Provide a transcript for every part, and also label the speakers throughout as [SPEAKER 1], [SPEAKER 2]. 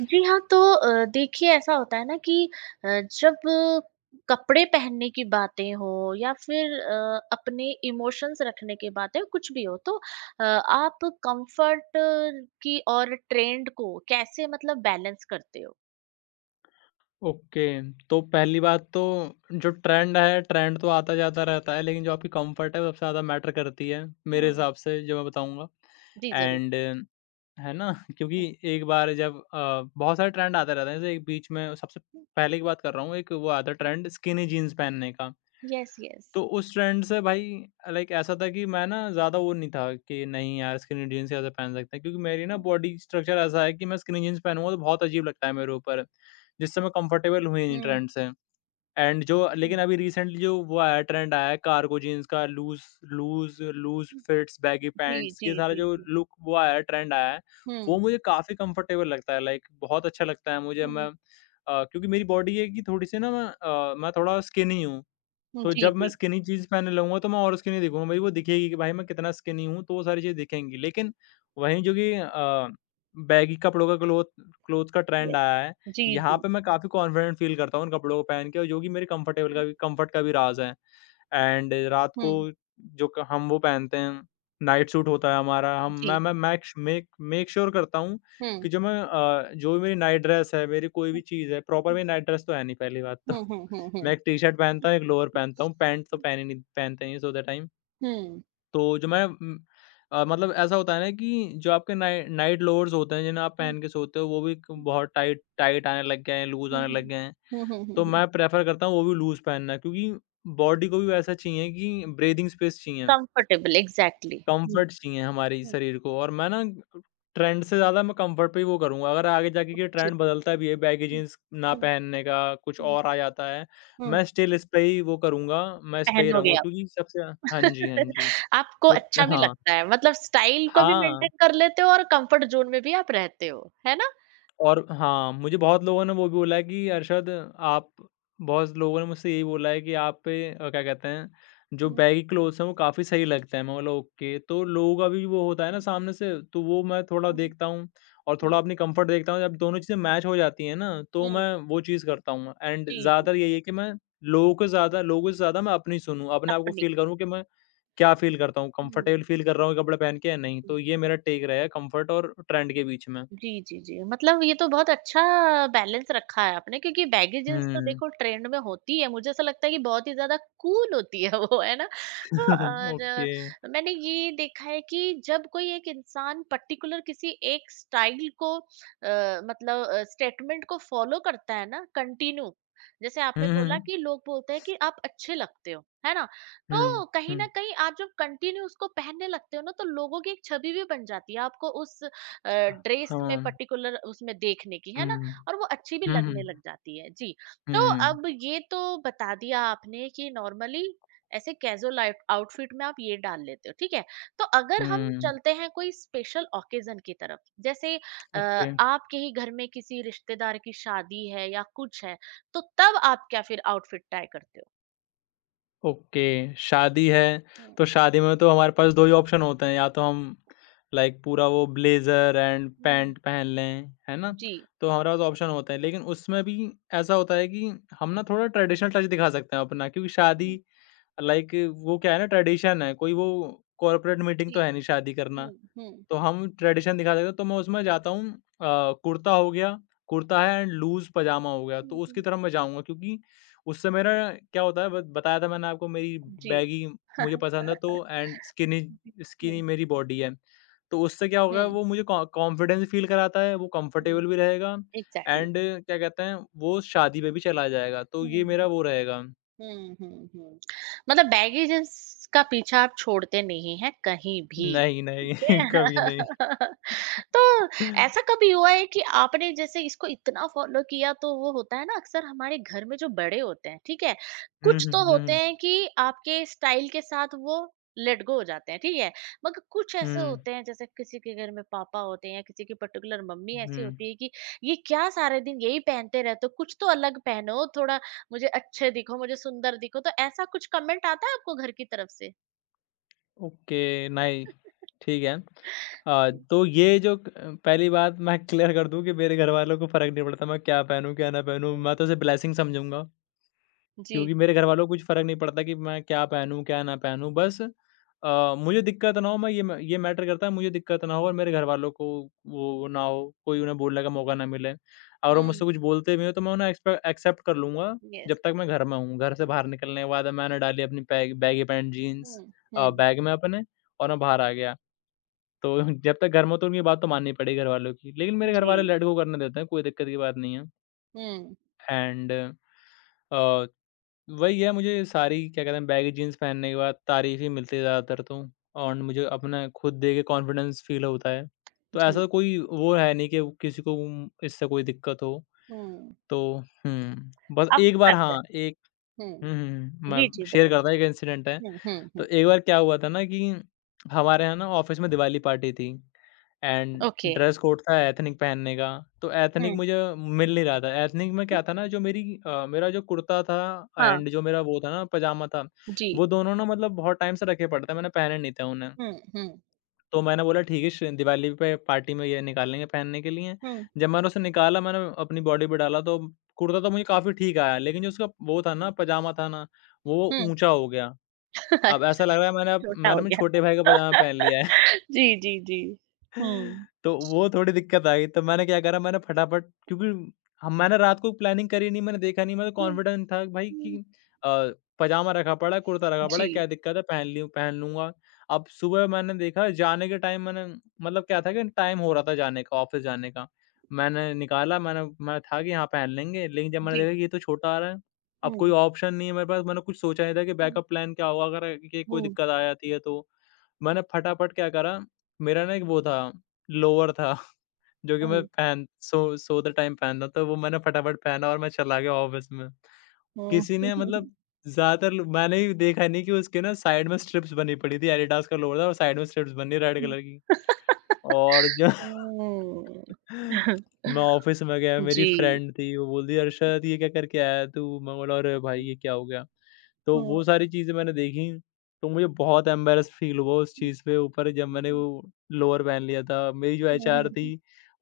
[SPEAKER 1] जी हाँ, तो देखिए ऐसा होता है ना कि अ, जब कपड़े पहनने की बातें हों या फिर अपने इमोशंस रखने की बातें हो, कुछ भी हो तो आप कंफर्ट की और ट्रेंड को कैसे मतलब बैलेंस करते हो?
[SPEAKER 2] ओके, तो पहली बात तो जो ट्रेंड है, ट्रेंड तो आता जाता रहता है, लेकिन जो आपकी कंफर्ट है वो सबसे ज़्यादा मैटर करती है, मेरे
[SPEAKER 1] हुँ।
[SPEAKER 2] हिसाब से जो मैं बताऊँगा।
[SPEAKER 1] जी, ज़रूर।
[SPEAKER 2] एंड है ना? क्योंकि एक बार जब बहुत सारे ट्रेंड आते रहते हैं, जैसे एक बीच में सबसे
[SPEAKER 1] हुँ।
[SPEAKER 2] पहले की बात कर रहा हूँ, एक वो आता है ट्रेंड स्किनी जीन्स पहनने का।
[SPEAKER 1] Yes, yes.
[SPEAKER 2] तो उस ट्रेंड से भाई लाइक ऐसा था कि मैं ना ज़्यादा वो नहीं था कि नहीं यार स्किनी जीन्स कैसे पहन सकते हैं क्योंकि मेरी ना बॉडी स्ट्रक्चर ऐसा है कि मैं स्किनी जीन्स पहनूंगा तो बहुत अजीब लगता है मेरे ऊपर जिससे मैं कंफर्टेबल हुई नहीं
[SPEAKER 1] हुँ,
[SPEAKER 2] ट्रेंड से। एंड जो
[SPEAKER 1] हुँ।
[SPEAKER 2] लेकिन अभी रिसेंटली जो वो आया ट्रेंड आया है कार्गो जीन्स का loose loose loose fits baggy
[SPEAKER 1] जी,
[SPEAKER 2] पैंट्स ये
[SPEAKER 1] जी,
[SPEAKER 2] सारा
[SPEAKER 1] जी,
[SPEAKER 2] जो
[SPEAKER 1] जी।
[SPEAKER 2] लुक वो आया ट्रेंड आया है।
[SPEAKER 1] हुँ,
[SPEAKER 2] वो मुझे काफ़ी कंफर्टेबल लगता है लाइक बहुत अच्छा लगता है मुझे।
[SPEAKER 1] हुँ।
[SPEAKER 2] मैं क्योंकि मेरी बॉडी है कि थोड़ी सी ना मैं मैं थोड़ा स्किनी हूँ, तो
[SPEAKER 1] जी,
[SPEAKER 2] जब मैं
[SPEAKER 1] जी।
[SPEAKER 2] स्किनी चीज़ पहनने लगूँगा तो मैं और स्किनी दिखूँगा, मेरी को दिखेगी कि भाई मैं कितना स्किनी हूँ, तो वो सारी चीज़ें दिखेंगी। लेकिन वहीं जो कि बैगी कपड़ों का क्लोथ क्लोथ का ट्रेंड
[SPEAKER 1] यस।
[SPEAKER 2] आया है,
[SPEAKER 1] जी,
[SPEAKER 2] यहाँ
[SPEAKER 1] जी।
[SPEAKER 2] पे मैं काफ़ी कॉन्फिडेंट फ़ील करता हूँ उन कपड़ों को पहन के और जो कि मेरे कम्फ़र्ट का भी राज़ है। एंड रात को
[SPEAKER 1] हुँ,
[SPEAKER 2] जो क हम वो पहनते हैं, नाइट सूट होता है हमारा। हम
[SPEAKER 1] जी।
[SPEAKER 2] मैं मैक मेक मेक श्योर करता हूँ
[SPEAKER 1] हुँ,
[SPEAKER 2] कि जो मैं जो भी मेरी नाइट ड्रेस है, मेरी कोई भी
[SPEAKER 1] हुँ,
[SPEAKER 2] चीज़ है, प्रॉपर मेरी नाइट ड्रेस तो है नहीं पहली बात तो।
[SPEAKER 1] हुँ, हुँ, हुँ, हुँ। हुँ।
[SPEAKER 2] मैं एक टी-शर्ट पहनता हूँ, एक लोअर पहनता हूँ, पैंट तो पहनते नहीं सोते टाइम। तो जो मैं मतलब ऐसा होता है ना कि जो आपके नाइट लोअर्स होते हैं, जिन्हें आप
[SPEAKER 1] हुँ, हुँ,
[SPEAKER 2] पहन के सोते हो, वो भी क बहुत टाइट टाइट आने लग गए हैं, लूज़
[SPEAKER 1] हुँ।
[SPEAKER 2] आने लग गए हैं।
[SPEAKER 1] हुँ, हुँ, हुँ,
[SPEAKER 2] तो
[SPEAKER 1] हुँ।
[SPEAKER 2] मैं प्रेफ़र करता हूँ वो भी लूज़ पहनना क्योंकि बॉडी को भी वैसा चाहिए कि ब्रीथिंग स्पेस चाहिए,
[SPEAKER 1] कंफर्टेबल एग्ज़ैक्टली। हुँ,
[SPEAKER 2] कम्फ़र्ट चाहिए हमारे
[SPEAKER 1] हुँ,
[SPEAKER 2] शरीर को। और मैं ना ट्रेंड से ज़्यादा मैं कम्फ़र्ट पे ही वो करूँगा। अगर आगे जाके ये
[SPEAKER 1] ओके।
[SPEAKER 2] ट्रेंड बदलता भी है, बैगी
[SPEAKER 1] हुँ,
[SPEAKER 2] जीन्स ना
[SPEAKER 1] हुँ,
[SPEAKER 2] पहनने का कुछ
[SPEAKER 1] हुँ,
[SPEAKER 2] और आ जाता है,
[SPEAKER 1] हुँ।
[SPEAKER 2] मैं स्टिल इस पे ही वो करूँगा, मैं इस पे ही
[SPEAKER 1] पहनोगे
[SPEAKER 2] रहूँगा
[SPEAKER 1] आप।
[SPEAKER 2] क्योंकि सबसे। हाँ जी, हाँ जी।
[SPEAKER 1] आपको
[SPEAKER 2] तो
[SPEAKER 1] अच्छा भी
[SPEAKER 2] हाँ,
[SPEAKER 1] लगता है मतलब स्टाइल को भी
[SPEAKER 2] हाँ।
[SPEAKER 1] मेंटेन कर लेते हो और कंफर्ट ज़ोन में भी आप रहते हो, है ना?
[SPEAKER 2] और हाँ, मुझे बहुत लोगों ने वो भी बोला है कि अरशद आप बहुत लोगों ने मुझसे यही बोला है कि आप पे क्या कहते हैं, जो
[SPEAKER 1] हुँ,
[SPEAKER 2] बैगी क्लोथ्स हैं वो काफ़ी सही लगते हैं। मैं बोला ओके, तो लोगों का भी वो
[SPEAKER 1] हुँ,
[SPEAKER 2] होता है ना
[SPEAKER 1] हुँ,
[SPEAKER 2] सामने से, तो वो मैं थोड़ा
[SPEAKER 1] हुँ, हुँ,
[SPEAKER 2] देखता हूँ और
[SPEAKER 1] हुँ,
[SPEAKER 2] थोड़ा अपनी कम्फ़र्ट देखता हूँ। जब दोनों चीज़ें मैच हो जाती हैं ना, तो
[SPEAKER 1] हुँ।
[SPEAKER 2] मैं वो चीज़ करता हूँ एंड
[SPEAKER 1] जी, जी,
[SPEAKER 2] ज़्यादातर यही है कि मैं लोगों से ज़्यादा मैं अपनी सुनूँ, अपने आप को
[SPEAKER 1] अपनी।
[SPEAKER 2] फ़ील करूँ कि मैं क्या फ़ील करता हूँ,
[SPEAKER 1] हुँ,
[SPEAKER 2] कम्फ़र्टेबल
[SPEAKER 1] हुँ,
[SPEAKER 2] फ़ील कर रहा हूँ ये कपड़े पहन के या नहीं।
[SPEAKER 1] हुँ।
[SPEAKER 2] तो ये मेरा टेक रहेगा कम्फ़र्ट और ट्रेंड के बीच में।
[SPEAKER 1] जी, जी, जी। मतलब ये तो बहुत अच्छा बैलेंस रखा है आपने क्योंकि बैगेजेस तो
[SPEAKER 2] हुँ।
[SPEAKER 1] देखो ट्रेंड में होती है। मुझे ऐसा लगता है कि बहुत ही ज़्यादा कूल होती है वो, है ना? तो और
[SPEAKER 2] ओके।
[SPEAKER 1] मैंने ये देखा है कि जब कोई एक इंसान पर्टिकुलर किसी एक स्टाइल को स्टेटमेंट को फ़ॉलो करता है ना कंटिन्यू, जैसे
[SPEAKER 2] हुँ,
[SPEAKER 1] आपने बोला
[SPEAKER 2] हुँ,
[SPEAKER 1] कि लोग बोलते हैं कि आप अच्छे लगते हो, है ना?
[SPEAKER 2] हुँ,
[SPEAKER 1] तो कहीं
[SPEAKER 2] हुँ,
[SPEAKER 1] न कहीं आप जब कंटिन्यू उसको पहनने लगते हो ना, तो लोगों की एक छवि भी बन जाती है। आपको उस
[SPEAKER 2] ह
[SPEAKER 1] ड्रेस में
[SPEAKER 2] हाँ,
[SPEAKER 1] पर्टिकुलर उसमें देखने की है ना
[SPEAKER 2] हुँ,
[SPEAKER 1] और वो अच्छी भी
[SPEAKER 2] हुँ, हुँ,
[SPEAKER 1] लगने लग जाती है जी। तो
[SPEAKER 2] हुँ,
[SPEAKER 1] अब ये तो बता दिया आपने कि नॉर्मली ऐसे कैजुअल आउटफिट में आप ये डाल लेते हो ठीक है। तो अगर हम
[SPEAKER 2] हुँ,
[SPEAKER 1] चलते हैं कोई स्पेशल ओकेजन की तरफ जैसे
[SPEAKER 2] ओके,
[SPEAKER 1] आपके ही घर में किसी रिश्तेदार की शादी है या कुछ है तो तब आप क्या फिर आउटफिट ट्राई करते हो।
[SPEAKER 2] ओके, शादी है,
[SPEAKER 1] हम्म,
[SPEAKER 2] तो शादी में तो हमारे पास 2 ही ऑप्शन होते हैं, या तो हम लाइक पूरा वो ब्लेज़र एंड
[SPEAKER 1] हम्म,
[SPEAKER 2] पैंट पहन लें, है ना?
[SPEAKER 1] जी।
[SPEAKER 2] तो हमारे पास ऑप्शन होते हैं, लेकिन उसमें भी ऐसा होता है कि हम ना थोड़ा ट्रेडिशनल टच दिखा सकते हैं अपना क्योंकि शादी
[SPEAKER 1] हम्म,
[SPEAKER 2] लाइक वो क्या है ना ट्रेडिशन है, कोई वो कॉर्पोरेट मीटिंग
[SPEAKER 1] जी।
[SPEAKER 2] तो है नहीं शादी करना।
[SPEAKER 1] हम्म।
[SPEAKER 2] तो हम ट्रेडिशन दिखा देते हैं, तो मैं उसमें जाता हूँ कुर्ता हो गया, कुर्ता है एंड लूज़ पजामा हो गया, तो
[SPEAKER 1] हम्म,
[SPEAKER 2] उसकी
[SPEAKER 1] हम्म,
[SPEAKER 2] तरफ मैं जाऊँगा क्योंकि उससे मेरा क्या होता है, ब बताया था मैंने आपको मेरी
[SPEAKER 1] जी।
[SPEAKER 2] बैगी मुझे पसंद है तो
[SPEAKER 1] जी,
[SPEAKER 2] एंड स्किनी
[SPEAKER 1] हम्म।
[SPEAKER 2] स्किनी मेरी बॉडी है। तो उससे क्या होगा
[SPEAKER 1] हम्म
[SPEAKER 2] वो मुझे कॉ कॉन्फिडेंस फील कराता है, वो
[SPEAKER 1] हुँ,
[SPEAKER 2] कंफर्टेबल भी रहेगा
[SPEAKER 1] एग्ज़ैक्टली।
[SPEAKER 2] एंड क्या कहते हैं, वो शादी में भी चला जाएगा, तो
[SPEAKER 1] हुँ,
[SPEAKER 2] ये मेरा वो रहेगा।
[SPEAKER 1] हुँ, हुँ, हुँ। मतलब बैगेजेस का पीछा आप छोड़ते नहीं हैं कहीं भी,
[SPEAKER 2] नहीं, नहीं,
[SPEAKER 1] ठीक
[SPEAKER 2] कभी
[SPEAKER 1] है?
[SPEAKER 2] नहीं।
[SPEAKER 1] तो ऐसा कभी हुआ है कि आपने जैसे इसको इतना फॉलो किया तो वो होता है ना अक्सर हमारे घर में जो बड़े होते हैं ठीक है।
[SPEAKER 2] हुँ,
[SPEAKER 1] कुछ
[SPEAKER 2] हुँ,
[SPEAKER 1] तो होते
[SPEAKER 2] हुँ,
[SPEAKER 1] हैं कि आपके स्टाइल के साथ वो लेट गो हो जाते हैं ठीक है, मगर कुछ ऐसे
[SPEAKER 2] हुँ,
[SPEAKER 1] होते हैं जैसे किसी के घर में पापा होते हैं या किसी की पर्टिकुलर मम्मी
[SPEAKER 2] हुँ,
[SPEAKER 1] ऐसी
[SPEAKER 2] हुँ।
[SPEAKER 1] होती है कि ये क्या सारे दिन यही पहनते रहते हो कुछ तो अलग पहनो थोड़ा, मुझे अच्छे दिखो मुझे सुंदर दिखो। तो ऐसा कुछ कमेंट आता है आपको घर की तरफ से?
[SPEAKER 2] ओके, नहीं, ठीक है। तो ये जो क पहली बात मैं क्लियर कर दूँ कि मेरे घरवालों को फ़र्क नहीं पड़ता मैं क्या पहनूँ, क्या ना
[SPEAKER 1] जी।
[SPEAKER 2] पहनूँ, मैं तो इसे ब्लेसिंग समझूँगा।
[SPEAKER 1] जी।
[SPEAKER 2] क्योंकि मेरे घर वालों को कुछ फ़र्क नहीं पड़ता कि मैं क्या पहनूँ, क्या ना पहनूँ बस मुझे दिक्कत ना हो मैं ये मैटर करता है मुझे दिक्कत ना हो और मेरे घर वालों को वो ना हो, कोई उन्हें बोलने का मौका ना मिले। और वो
[SPEAKER 1] हम्म।
[SPEAKER 2] मुझसे कुछ बोलते भी हैं तो मैं उन्हें एक्सपे एक्सेप्ट कर लूँगा जब
[SPEAKER 1] यस।
[SPEAKER 2] तक मैं घर में हूँ। घर से बाहर निकलने के बाद मैंने डाली अपनी बैगी पैंट जीन्स
[SPEAKER 1] हुँ, हुँ।
[SPEAKER 2] बैग में अपने और मैं बाहर आ गया। तो जब तक घर में हो तो उनकी बात तो माननी पड़ेगी घर वालों की। लेकिन मेरे घर
[SPEAKER 1] जी।
[SPEAKER 2] वाले लेट गो करने देते हैं, कोई दिक्कत की बात नहीं है।
[SPEAKER 1] हुँ,
[SPEAKER 2] एंड अ, वही है, मुझे सारी क्या कहते हैं बैगी जीन्स पहनने के बाद तारीफ़ ही मिलती है ज़्यादातर तो और मुझे अपना खुद देख के कॉन्फिडेंस फ़ील होता है। तो ऐसा
[SPEAKER 1] जी।
[SPEAKER 2] तो कोई वो है नहीं कि वो किसी को इससे कोई दिक्कत हो।
[SPEAKER 1] हुँ।
[SPEAKER 2] तो हुँ, बस
[SPEAKER 1] अब
[SPEAKER 2] एक बार
[SPEAKER 1] करते
[SPEAKER 2] हाँ, एक
[SPEAKER 1] हुँ। हैं।
[SPEAKER 2] हुँ,
[SPEAKER 1] हुँ।
[SPEAKER 2] हुँ। मैं
[SPEAKER 1] जी, जी,
[SPEAKER 2] शेयर करता
[SPEAKER 1] बताइए।
[SPEAKER 2] हूँ एक इंसिडेंट है।
[SPEAKER 1] हुँ, हुँ,
[SPEAKER 2] तो
[SPEAKER 1] हुँ।
[SPEAKER 2] एक बार क्या हुआ था ना कि हमारे यहाँ ना ऑफ़िस में दिवाली पार्टी थी एंड
[SPEAKER 1] ओके।
[SPEAKER 2] ड्रेस कोड था एथनिक पहनने का। तो एथनिक
[SPEAKER 1] हुँ।
[SPEAKER 2] मुझे मिल नहीं रहा था। एथनिक में
[SPEAKER 1] अ,
[SPEAKER 2] क्या था ना जो मेरी मेरा जो कुर्ता था
[SPEAKER 1] हाँ।
[SPEAKER 2] एंड जो मेरा वो था ना पजामा था,
[SPEAKER 1] जी।
[SPEAKER 2] वो दोनों ना मतलब बहुत टाइम से रखे पड़े थे, मैंने पहने नहीं थे उन्हें।
[SPEAKER 1] हुँ, हुँ,
[SPEAKER 2] तो मैंने बोला ठीक है, श दिवाली पे पार्टी में ये निकालेंगे पहनने के लिए।
[SPEAKER 1] हुँ,
[SPEAKER 2] जब मैंने उसे निकाला मैंने अपनी बॉडी पे डाला तो कुर्ता तो मुझे काफ़ी ठीक आया, लेकिन जो उसका वो था ना पजामा था ना, वो
[SPEAKER 1] हुँ।
[SPEAKER 2] ऊँचा हो गया। अब ऐसा
[SPEAKER 1] अच्छा,
[SPEAKER 2] लग रहा है मैंने अब
[SPEAKER 1] छोटा हो
[SPEAKER 2] मैंने अपने
[SPEAKER 1] गया।
[SPEAKER 2] छोटे भाई का पजामा पहन लिया है।
[SPEAKER 1] जी, जी, जी। हुँ।
[SPEAKER 2] तो वो थोड़ी दिक्कत आ गई। तो मैंने क्या करा मैंने फटाफट क्योंकि हम मैंने रात को प्लानिंग करी नहीं, मैंने देखा नहीं, मैं तो
[SPEAKER 1] हुँ,
[SPEAKER 2] कॉन्फिडेंट था भाई कि
[SPEAKER 1] हुँ।
[SPEAKER 2] अ, पजामा रखा पड़ा है, कुर्ता रखा पड़ा है,
[SPEAKER 1] जी,
[SPEAKER 2] क्या दिक्कत है पहन लूँगा। अब सुबह मैंने देखा जाने के टाइम मैंने मतलब क्या था कि टाइम हो रहा था जाने का, ऑफ़िस जाने का। मैंने निकाला मैंने मैं था कि हाँ, पहन लेंगे, लेकिन जब मैंने
[SPEAKER 1] जी।
[SPEAKER 2] देखा कि ये तो छोटा आ रहा है। अब कोई
[SPEAKER 1] हुँ,
[SPEAKER 2] ऑप्शन नहीं है मेरे पास, मैंने कुछ सोचा नहीं था कि
[SPEAKER 1] हुँ,
[SPEAKER 2] बैकअप प्लान क्या होगा अगर ये कोई
[SPEAKER 1] हुँ,
[SPEAKER 2] दिक्कत आ जाती है तो। मैंने फटाफट क्या करा मेरा ना एक वो था, लोवर था जो कि मैं
[SPEAKER 1] हुँ,
[SPEAKER 2] पहन सो सोते टाइम पहनता था, तो वो मैंने फटाफट पहना और मैं चला गया ऑफ़िस में।
[SPEAKER 1] हुँ।
[SPEAKER 2] किसी ने मतलब ज़्यादातर लो मैंने ये देखा नहीं कि उसके ना साइड में स्ट्रिप्स बनी पड़ी थी, एडिडास का लोवर था और साइड में स्ट्रिप्स बनी रेड कलर की और जो मैं ऑफिस में गया
[SPEAKER 1] हुँ।
[SPEAKER 2] मेरी
[SPEAKER 1] जी।
[SPEAKER 2] फ्रेंड थी वो बोल रही है अरशद ये क्या करके आया है तू मैं बोला अरे भाई ये क्या हो गया। तो
[SPEAKER 1] हुँ।
[SPEAKER 2] वो सारी चीज़ें मैंने देखी। तो मुझे बहुत एम्बेरस फील हुआ उस
[SPEAKER 1] हुँ,
[SPEAKER 2] चीज़ पे ऊपर जब मैंने वो
[SPEAKER 1] हुँ,
[SPEAKER 2] लोअर पहन लिया था। मेरी जो
[SPEAKER 1] हुँ,
[SPEAKER 2] एचआर
[SPEAKER 1] हुँ,
[SPEAKER 2] थी
[SPEAKER 1] हुँ।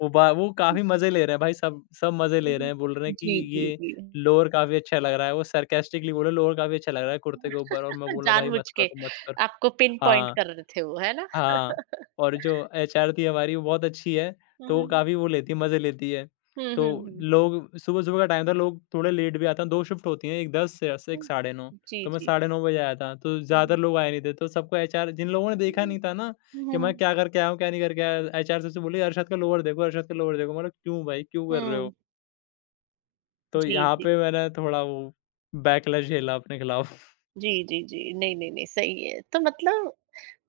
[SPEAKER 2] वो बा वो काफ़ी मज़े ले रहे हैं भाई सब सब मज़े ले रहे
[SPEAKER 1] हुँ।
[SPEAKER 2] हैं बोल रहे हैं कि
[SPEAKER 1] जी, जी,
[SPEAKER 2] ये
[SPEAKER 1] जी।
[SPEAKER 2] लोअर काफ़ी अच्छा लग रहा है वो सरकेस्टिकली बोले लोअर काफ़ी अच्छा लग रहा है कुर्ते के ऊपर और मैं बोला भाई
[SPEAKER 1] जानबूझ के
[SPEAKER 2] मत करो।
[SPEAKER 1] आपको पिन पॉइंट
[SPEAKER 2] हाँ।
[SPEAKER 1] कर रहे थे वो, है ना?
[SPEAKER 2] हाँ, और जो एचआर थी हमारी वो बहुत अच्छी है,
[SPEAKER 1] हुँ,
[SPEAKER 2] तो
[SPEAKER 1] हुँ,
[SPEAKER 2] वो
[SPEAKER 1] हुँ।
[SPEAKER 2] काफ़ी वो लेती है, मज़े लेती है।
[SPEAKER 1] हुँ,
[SPEAKER 2] तो
[SPEAKER 1] हुँ, हुँ।
[SPEAKER 2] लोग सुबह-सुबह का टाइम था, लोग थोड़े लेट भी आते हैं, 2 शिफ्ट होती हैं, एक 10 से एक
[SPEAKER 1] हुँ।
[SPEAKER 2] साढ़े 9,
[SPEAKER 1] जी,
[SPEAKER 2] तो मैं
[SPEAKER 1] जी।
[SPEAKER 2] साढ़े 9 बजे आया था, तो
[SPEAKER 1] हुँ,
[SPEAKER 2] ज़्यादातर
[SPEAKER 1] हुँ।
[SPEAKER 2] लोग आए नहीं थे, तो सबको एचआर जिन लोगों ने देखा नहीं था ना
[SPEAKER 1] हुँ, हुँ,
[SPEAKER 2] कि मैं
[SPEAKER 1] हुँ।
[SPEAKER 2] क्या करके आया हूँ, क्या नहीं करके आया, एचआर सबसे बोली, "अरशद का लोअर देखो, अरशद का लोअर देखो।" मैंने कहा, "क्यों भाई, क्यों कर रहे
[SPEAKER 1] हुँ।
[SPEAKER 2] हो?" तो
[SPEAKER 1] जी,
[SPEAKER 2] यहाँ
[SPEAKER 1] जी।
[SPEAKER 2] पे मैंने थोड़ा वो बैकलैश झेला अपने खिलाफ।
[SPEAKER 1] जी, जी, जी। नहीं, नहीं, नहीं, सही है। तो मतलब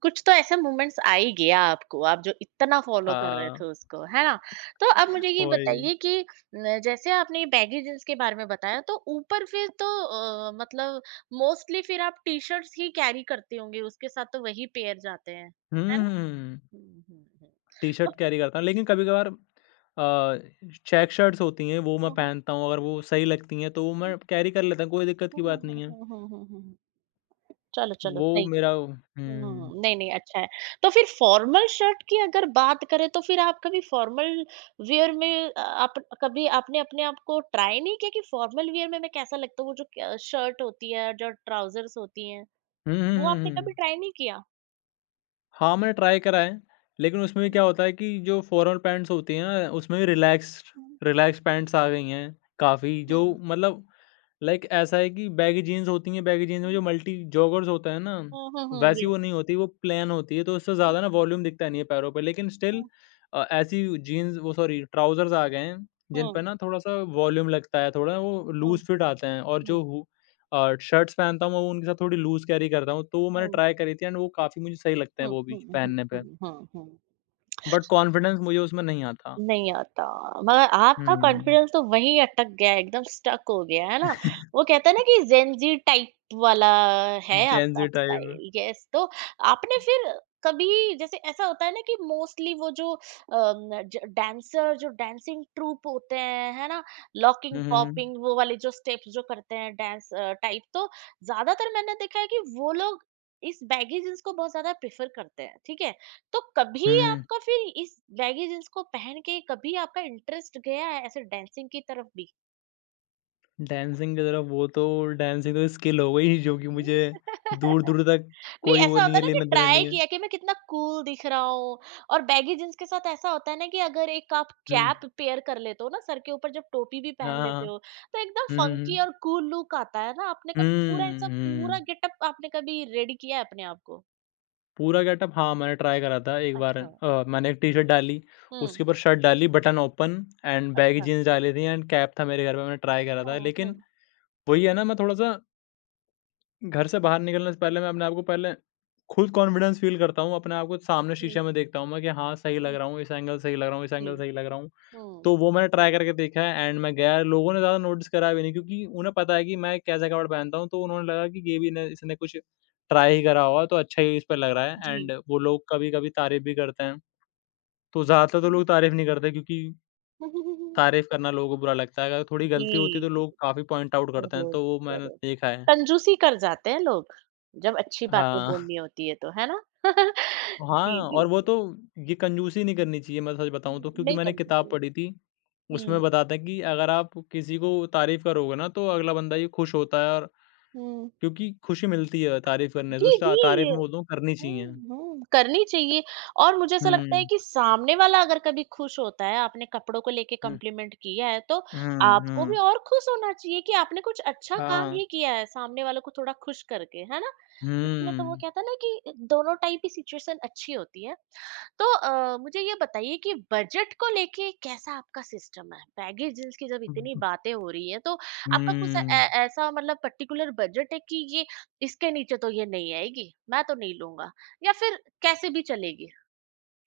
[SPEAKER 1] कुछ तो ऐसा मोमेंट्स आ ही गया आपको, आप जो इतना फ़ॉलो कर रहे थे
[SPEAKER 2] हाँ,
[SPEAKER 1] उसको, है ना? तो अब मुझे ये
[SPEAKER 2] वही।
[SPEAKER 1] बताइए कि न जैसे आपने ये बैगी जीन्स के बारे में बताया, तो ऊपर फिर तो मतलब मोस्टली फिर आप टी-शर्ट्स ही कैरी करते होंगे, उसके साथ तो वही पेयर जाते हैं,
[SPEAKER 2] हुँ,
[SPEAKER 1] है ना?
[SPEAKER 2] हुँ।
[SPEAKER 1] हुँ, हुँ, हुँ। और
[SPEAKER 2] टी-शर्ट
[SPEAKER 1] फिर
[SPEAKER 2] कैरी करता हूँ, लेकिन कभी-कभार अ, चेक शर्ट्स होती हैं, वो मैं
[SPEAKER 1] हुँ, हुँ।
[SPEAKER 2] पहनता हूँ, अगर वो सही लगती हैं, तो वो मैं कैरी कर लेता हूँ, कोई दिक्कत
[SPEAKER 1] हुँ,
[SPEAKER 2] की
[SPEAKER 1] हुँ,
[SPEAKER 2] बात
[SPEAKER 1] हुँ,
[SPEAKER 2] नहीं है।
[SPEAKER 1] हुँ, हुँ, हुँ, हुँ, हुँ। चलो, चलो
[SPEAKER 2] वो
[SPEAKER 1] सही।
[SPEAKER 2] मेरा हुँ।
[SPEAKER 1] हुँ, नहीं, नहीं अच्छा है। तो फिर फॉर्मल शर्ट की अगर बात करें तो फिर आप कभी फॉर्मल वियर में आप कभी आपने अपने आप को ट्राई नहीं किया कि फॉर्मल वियर में मैं कैसा लगता हूँ? वो जो क शर्ट होती है, जो ट्राउज़र्स होती हैं,
[SPEAKER 2] हुँ, हुँ,
[SPEAKER 1] वो आपने
[SPEAKER 2] हुँ,
[SPEAKER 1] कभी
[SPEAKER 2] हुँ।
[SPEAKER 1] ट्राई नहीं किया?
[SPEAKER 2] हाँ, मैंने ट्राई करा है, लेकिन उसमें भी क्या
[SPEAKER 1] हुँ,
[SPEAKER 2] होता है कि जो फॉर्मल पैंट्स होती हैं ना, उसमें भी
[SPEAKER 1] हुँ,
[SPEAKER 2] रिलैक्स पैंट्स आ गई हैं काफ़ी, जो
[SPEAKER 1] हुँ,
[SPEAKER 2] मतलब लाइक ऐसा है कि बैगी जीन्स होती हैं, बैगी जीन्स में
[SPEAKER 1] हुँ।
[SPEAKER 2] जो मल्टी जॉगर्स होता है ना,
[SPEAKER 1] हुँ, हुँ, हुँ,
[SPEAKER 2] वैसी
[SPEAKER 1] यस।
[SPEAKER 2] वो नहीं होती, वो प्लेन होती है, तो उससे ज़्यादा ना वॉल्यूम दिखता नहीं है पैरों पे। लेकिन स्टिल
[SPEAKER 1] हुँ,
[SPEAKER 2] ऐसी जीन्स वो सॉरी ट्राउज़र्स आ गए हैं, जिन
[SPEAKER 1] हुँ,
[SPEAKER 2] पे ना थोड़ा-सा वॉल्यूम लगता है, थोड़ा वो
[SPEAKER 1] हुँ,
[SPEAKER 2] लूज़ फिट आते हैं और
[SPEAKER 1] हुँ, हुँ,
[SPEAKER 2] शर्ट्स पहनता हूँ, मैं वो उनके साथ थोड़ी लूज़ कैरी करता हूँ, तो वो मैंने
[SPEAKER 1] हुँ,
[SPEAKER 2] ट्राई करी थी एंड वो काफ़ी मुझे सही लगते हैं
[SPEAKER 1] हुँ,
[SPEAKER 2] वो भी
[SPEAKER 1] हुँ, हुँ,
[SPEAKER 2] पहनने पे,
[SPEAKER 1] हुँ, हुँ, हुँ।
[SPEAKER 2] बट कॉन्फिडेंस मुझे उसमें नहीं आता।
[SPEAKER 1] नहीं आता, मगर आपका
[SPEAKER 2] हुँ।
[SPEAKER 1] कॉन्फिडेंस तो वहीं अटक गया है, एकदम स्टक हो गया, है ना? वो कहते हैं ना कि ज़ेन ज़ी टाइप वाला है
[SPEAKER 2] जेन
[SPEAKER 1] आपका
[SPEAKER 2] ज़ी टाइप।
[SPEAKER 1] Style, yes. तो आपने फिर कभी जैसे ऐसा होता है ना कि मोस्टली वो जो ज डांसर जो डांसिंग ट्रूप होते हैं, है ना? लॉकिंग,
[SPEAKER 2] हुँ, हुँ,
[SPEAKER 1] पॉपिंग वो वाले जो स्टेप्स जो करते हैं डांस टाइप तो ज़्यादातर मैंने देखा है कि वो लोग इस बैगी जीन्स को बहुत ज़्यादा प्रेफ़र करते हैं, ठीक है? तो कभी
[SPEAKER 2] हुँ।
[SPEAKER 1] आपका फिर इस बैगी जींस को पहन के कभी आपका इंटरेस्ट गया है ऐसे डांसिंग की तरफ भी?
[SPEAKER 2] डांसिंग की तरफ वो तो डांसिंग तो स्किल हो गई जो कि मुझे दूर-दूर
[SPEAKER 1] नहीं,
[SPEAKER 2] तक कोई वो
[SPEAKER 1] ऐसा
[SPEAKER 2] नहीं
[SPEAKER 1] होता है
[SPEAKER 2] है,
[SPEAKER 1] ना कि
[SPEAKER 2] लेना-देना
[SPEAKER 1] ट्राई
[SPEAKER 2] नहीं है।
[SPEAKER 1] किया कि मैं कितना कूल दिख रहा हूँ और बैगी जींस के साथ ऐसा होता है ना कि अगर एक आप
[SPEAKER 2] हुँ।
[SPEAKER 1] कैप पेयर कर लेते हो ना सर के ऊपर जब टोपी भी पहन
[SPEAKER 2] हाँ, हाँ, हाँ।
[SPEAKER 1] लेते हो, तो एकदम
[SPEAKER 2] हुँ, हुँ,
[SPEAKER 1] फंकी
[SPEAKER 2] हुँ।
[SPEAKER 1] और कूल लुक आता है ना, आपने कभी
[SPEAKER 2] हुँ,
[SPEAKER 1] पूरा ऐसा पूरा
[SPEAKER 2] हुँ।
[SPEAKER 1] गेटअप आपने कभी रेडी किया है अपने आप को?
[SPEAKER 2] पूरा गेटअप हाँ, मैंने ट्राई करा था एक बार
[SPEAKER 1] अच्छा।
[SPEAKER 2] मैंने एक टी-शर्ट डाली,
[SPEAKER 1] हुँ,
[SPEAKER 2] उसके ऊपर शर्ट डाली बटन ओपन एंड बैगी
[SPEAKER 1] अच्छा।
[SPEAKER 2] जीन्स डाली थी एंड कैप था मेरे घर पे, मैंने ट्राई करा था।
[SPEAKER 1] हाँ, हाँ।
[SPEAKER 2] लेकिन वही है ना मैं थोड़ा-सा घर से बाहर निकलने से पहले मैं अपने आप को पहले खुद कॉन्फिडेंस फ़ील करता हूँ, अपने आप को सामने
[SPEAKER 1] जी,
[SPEAKER 2] शीशे में देखता हूँ मैं कि हाँ, सही लग
[SPEAKER 1] हुँ,
[SPEAKER 2] रहा हूँ, इस एंगल सही लग रहा हूँ, इस
[SPEAKER 1] जी,
[SPEAKER 2] एंगल सही लग रहा हूँ।
[SPEAKER 1] हुँ।
[SPEAKER 2] तो वो मैंने ट्राई करके देखा है एंड मैं गया, लोगों ने ज़्यादा नोटिस करा भी नहीं क्योंकि उन्हें पता है कि मैं कैसा कपड़ा पहनता हूँ, तो उन्होंने लगा कि ये भी न इसने कुछ ट्राई ही करा होगा, तो अच्छा ही इस पे लग रहा है एंड
[SPEAKER 1] जी।
[SPEAKER 2] वो लोग कभी-कभी तारीफ़ भी करते हैं। तो ज़्यादातर तो
[SPEAKER 1] हुँ।
[SPEAKER 2] लोग तारीफ़ नहीं करते क्योंकि तारीफ़ करना लोगों को बुरा लगता है, अगर थोड़ी गलती होती है तो
[SPEAKER 1] जी,
[SPEAKER 2] लोग काफ़ी पॉइंट आउट करते हैं,
[SPEAKER 1] ज़रूर,
[SPEAKER 2] तो वो मैंने
[SPEAKER 1] ज़रूर।
[SPEAKER 2] देखा है।
[SPEAKER 1] कंजूसी कर जाते हैं लोग, जब अच्छी बातें
[SPEAKER 2] हाँ।
[SPEAKER 1] बोलनी होती है तो, है ना? जी,
[SPEAKER 2] हाँ, और
[SPEAKER 1] जी।
[SPEAKER 2] वो तो ये कंजूसी नहीं करनी चाहिए मैं सच बताऊँ
[SPEAKER 1] हुँ,
[SPEAKER 2] तो क्योंकि
[SPEAKER 1] नहीं
[SPEAKER 2] मैंने
[SPEAKER 1] करनी
[SPEAKER 2] किताब
[SPEAKER 1] चाहिए।
[SPEAKER 2] पढ़ी थी, उसमें
[SPEAKER 1] हुँ।
[SPEAKER 2] बताते हैं कि अगर आप किसी को तारीफ़ करोगे ना तो अगला बंदा ये खुश होता है और
[SPEAKER 1] हुँ।
[SPEAKER 2] क्योंकि खुशी मिलती है तारीफ़ करने
[SPEAKER 1] जी,
[SPEAKER 2] से, ता तारीफ़ मैं
[SPEAKER 1] जी।
[SPEAKER 2] बोलता हूँ करनी चाहिए।
[SPEAKER 1] हुँ, हुँ, करनी चाहिए। और मुझे ऐसा लगता है
[SPEAKER 2] हुँ,
[SPEAKER 1] कि सामने वाला अगर कभी खुश होता है, आपने कपड़ों को लेके
[SPEAKER 2] हुँ,
[SPEAKER 1] कॉम्प्लीमेंट किया है, तो
[SPEAKER 2] हुँ,
[SPEAKER 1] आपको भी
[SPEAKER 2] हुँ।
[SPEAKER 1] और खुश होना चाहिए कि आपने कुछ अच्छा काम
[SPEAKER 2] हाँ,
[SPEAKER 1] ही किया है, सामने वालों को थोड़ा खुश करके, है ना?
[SPEAKER 2] हुँ।
[SPEAKER 1] इसमें तो वो कहता है ना कि दोनों टाइप की सिचुएशन अच्छी होती है। तो मुझे ये बताइए कि बजट को लेके कैसा आपका सिस्टम है? बैगेज जीन्स की जब इतनी बातें हो रही हैं, तो आपका कुछ ऐ
[SPEAKER 2] हुँ।
[SPEAKER 1] ऐ- ऐसा मतलब पर्टिकुलर बजट है कि ये इसके नीचे तो ये नहीं आएगी, मैं तो नहीं लूँगा? या फिर कैसे भी चलेगी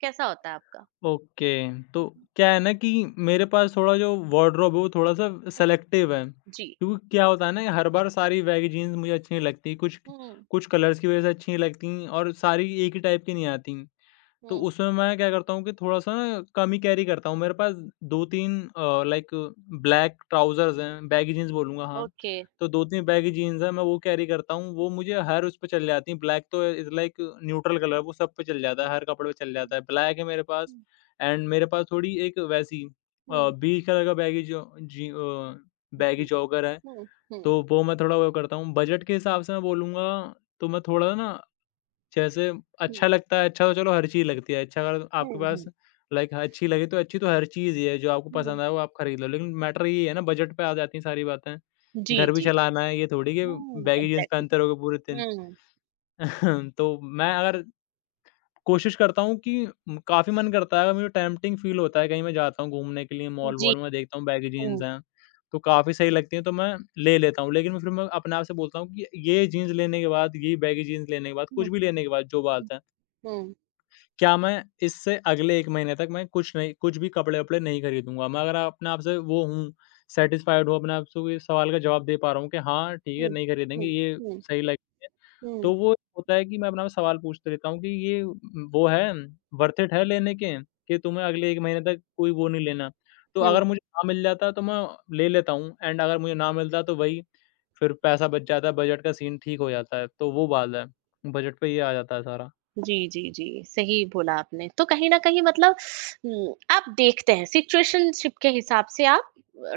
[SPEAKER 1] कैसा होता है आपका।
[SPEAKER 2] ओके, तो
[SPEAKER 1] हम्म।
[SPEAKER 2] क्या है ना कि मेरे पास थोड़ा जो वार्डरोब है वो थोड़ा-सा
[SPEAKER 1] हम्म,
[SPEAKER 2] सेलेक्टिव है।
[SPEAKER 1] जी।
[SPEAKER 2] क्योंकि क्या होता है ना हर बार सारी वैगी जीन्स मुझे अच्छी नहीं लगती, कुछ
[SPEAKER 1] हम्म।
[SPEAKER 2] कुछ कलर्स की वज़ह से अच्छी नहीं लगती और सारी एक ही टाइप की नहीं आती। तो
[SPEAKER 1] हम्म
[SPEAKER 2] उसमें मैं क्या करता हूँ कि थोड़ा-सा कम ही कैरी करता हूँ। मेरे पास 2-3 लाइक ब्लैक ट्राउज़र्स हैं, बैगी जीन्स बोलूँगा हाँ।
[SPEAKER 1] ओके।
[SPEAKER 2] तो 2-3 बैगी जीन्स हैं, मैं वो कैरी करता हूँ। वो मुझे हर उस पे चल जाती हैं, ब्लैक तो इज़ लाइक न्यूट्रल कलर है, वो सब पे चल जाता
[SPEAKER 1] हम्म
[SPEAKER 2] है, हर कपड़े पे चल जाता है। ब्लैक है मेरे पास
[SPEAKER 1] हम्म।
[SPEAKER 2] एंड मेरे पास थोड़ी एक वैसी
[SPEAKER 1] हम्म
[SPEAKER 2] बीच कलर का बैगी जो जी अ, बैगी
[SPEAKER 1] हम्म,
[SPEAKER 2] जॉगर है,
[SPEAKER 1] हम्म।
[SPEAKER 2] तो वो मैं थोड़ा वो करता हूँ। बजट के हिसाब से मैं बोलूँगा, तो मैं थोड़ा ना जैसे अच्छा
[SPEAKER 1] हम्म,
[SPEAKER 2] लगता है, अच्छा तो चलो हर चीज़ लगती है। अच्छा अगर आपके
[SPEAKER 1] हम्म
[SPEAKER 2] पास
[SPEAKER 1] हम्म,
[SPEAKER 2] लाइक अच्छी लगे तो अच्छी तो हर चीज़ ही है, जो आपको
[SPEAKER 1] हम्म,
[SPEAKER 2] पसंद आए वो आप खरीद लो। लेकिन मैटर ये है ना बजट पे आ जाती हैं सारी बातें।
[SPEAKER 1] जी
[SPEAKER 2] घर भी
[SPEAKER 1] जी।
[SPEAKER 2] चलाना है, ये थोड़ी कि बैगी जीन्स
[SPEAKER 1] एग्जैक्टली।
[SPEAKER 2] पहनते रहोगे पूरे दिन।
[SPEAKER 1] हम्म।
[SPEAKER 2] तो मैं अगर कोशिश करता हूँ कि काफ़ी मन करता है, अगर मुझे टेम्प्टिंग फ़ील होता है, कहीं मैं जाता हूँ घूमने के लिए
[SPEAKER 1] जी।
[SPEAKER 2] मॉल-वॉल में देखता हूँ बैगी
[SPEAKER 1] हम्म
[SPEAKER 2] जीन्स हैं, तो काफ़ी सही लगती हैं तो मैं ले लेता हूँ। लेकिन फिर मैं अपने आप से बोलता हूँ कि ये जीन्स लेने के बाद, ये बैगी जीन्स लेने के बाद,
[SPEAKER 1] हम्म।
[SPEAKER 2] कुछ भी लेने के बाद जो बात
[SPEAKER 1] हम्म
[SPEAKER 2] है
[SPEAKER 1] हम्म
[SPEAKER 2] क्या मैं इससे अगले 1 महीने तक मैं कुछ नहीं कुछ भी कपड़े-वपड़े नहीं खरीदूँगा। मैं अगर अपने आप से वो हूँ, सैटिस्फाइड हूँ अपने आप से इस सवाल का जवाब दे पा रहा हूँ कि हाँ, ठीक है, नहीं खरीदेंगे,
[SPEAKER 1] हम्म
[SPEAKER 2] ये
[SPEAKER 1] हम्म।
[SPEAKER 2] सही लगेंगे।
[SPEAKER 1] हम्म
[SPEAKER 2] तो वो होता है कि मैं अपने आप सवाल पूछते रहता हूँ कि ये वो है, वर्थ इट है लेने के कि तुम्हें अगले 1 महीने तक कोई वो नहीं लेना। तो
[SPEAKER 1] हम्म।
[SPEAKER 2] अगर मुझे ना मिल जाता तो मैं ले लेता हूँ एंड अगर मुझे ना मिलता तो वही फिर पैसा बच जाता है, बजट का सीन ठीक हो जाता है। तो वो बात है, बजट पे ये आ जाता है सारा।
[SPEAKER 1] जी, जी, जी, सही बोला आपने तो कहीं ना कहीं मतलब आप देखते हैं सिचुएशनशिप के हिसाब से आप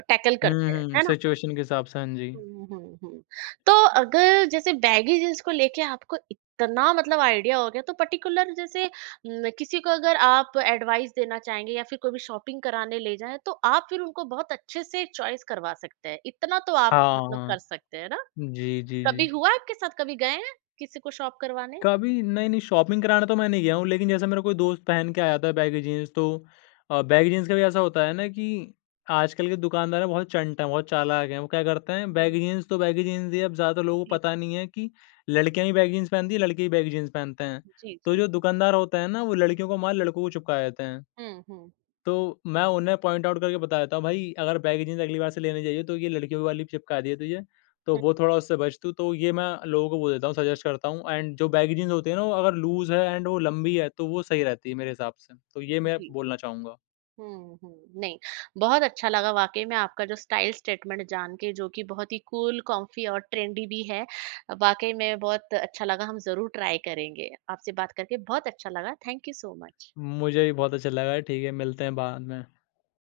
[SPEAKER 1] टैकल
[SPEAKER 2] हुँ,
[SPEAKER 1] करते हैं
[SPEAKER 2] हुँ,
[SPEAKER 1] है ना।
[SPEAKER 2] सिचुएशन के हिसाब से, हाँ जी।
[SPEAKER 1] हुँ, हुँ, हुँ। तो अगर जैसे बैगी जीन्स को लेके आपको इतना मतलब आइडिया हो गया तो पर्टिकुलर जैसे किसी को अगर आप एडवाइस देना चाहेंगे या फिर कोई भी शॉपिंग कराने ले जाएँ तो आप फिर उनको बहुत अच्छे से चॉइस करवा सकते हैं। इतना तो आप
[SPEAKER 2] हाँ,
[SPEAKER 1] मतलब कर
[SPEAKER 2] हाँ।
[SPEAKER 1] सकते हैं ना?
[SPEAKER 2] जी, जी,
[SPEAKER 1] कभी
[SPEAKER 2] जी।
[SPEAKER 1] हुआ आपके साथ? कभी गए हैं किसी को शॉप करवाने?
[SPEAKER 2] कभी नहीं-नहीं शॉपिंग कराने तो मैं नहीं गया हूँ, लेकिन जैसे मेरा कोई दोस्त पहन के आया था बैगी जीन्स तो बैगी जीन्स का भी ऐसा होता है ना कि आजकल के दुकानदार हैं बहुत चंट हैं, बहुत चालाक हैं। वो क्या करते हैं
[SPEAKER 1] हुँ,
[SPEAKER 2] बैगी जीन्स तो बैगी जीन्स ही है, अब ज़्यादातर लोगों को
[SPEAKER 1] जी,
[SPEAKER 2] पता नहीं है कि लड़कियाँ भी बैगी जीन्स पहनती हैं, लड़के भी बैगी जीन्स पहनते हैं।
[SPEAKER 1] जी,
[SPEAKER 2] तो
[SPEAKER 1] जी।
[SPEAKER 2] जो दुकानदार होते हैं ना, वो लड़कियों को माल लड़कों को चिपका देते हैं।
[SPEAKER 1] हुँ, हुँ।
[SPEAKER 2] तो मैं उन्हें पॉइंट आउट करके बता देता हूँ, "भाई अगर बैगी जीन्स अगली बार से लेने जाइयो तो ये लड़कियों वाली चिपका दिया तुझे, तो
[SPEAKER 1] हुँ।
[SPEAKER 2] वो थोड़ा उससे बच तू।" तो ये मैं लोगों को बोल देता हूँ, सजेस्ट करता हूँ एंड जो बैगी जीन्स होती है ना, वो अगर लूज़ है एंड वो लंबी है तो वो सही रहती है मेरे हिसाब से। तो ये मैं
[SPEAKER 1] जी।
[SPEAKER 2] बोलना चाहूँगा।
[SPEAKER 1] हुँ, हुँ। नहीं, बहुत अच्छा लगा वाक़ई में आपका जो स्टाइल स्टेटमेंट जान के जो कि बहुत ही कूल, कॉम्फी और ट्रेंडी भी है। वाक़ई में बहुत अच्छा लगा, हम ज़रूर ट्राई करेंगे। आपसे बात करके बहुत अच्छा लगा। Thank you so much.
[SPEAKER 2] मुझे भी बहुत अच्छा लगा। ठीक है, मिलते हैं बाद में।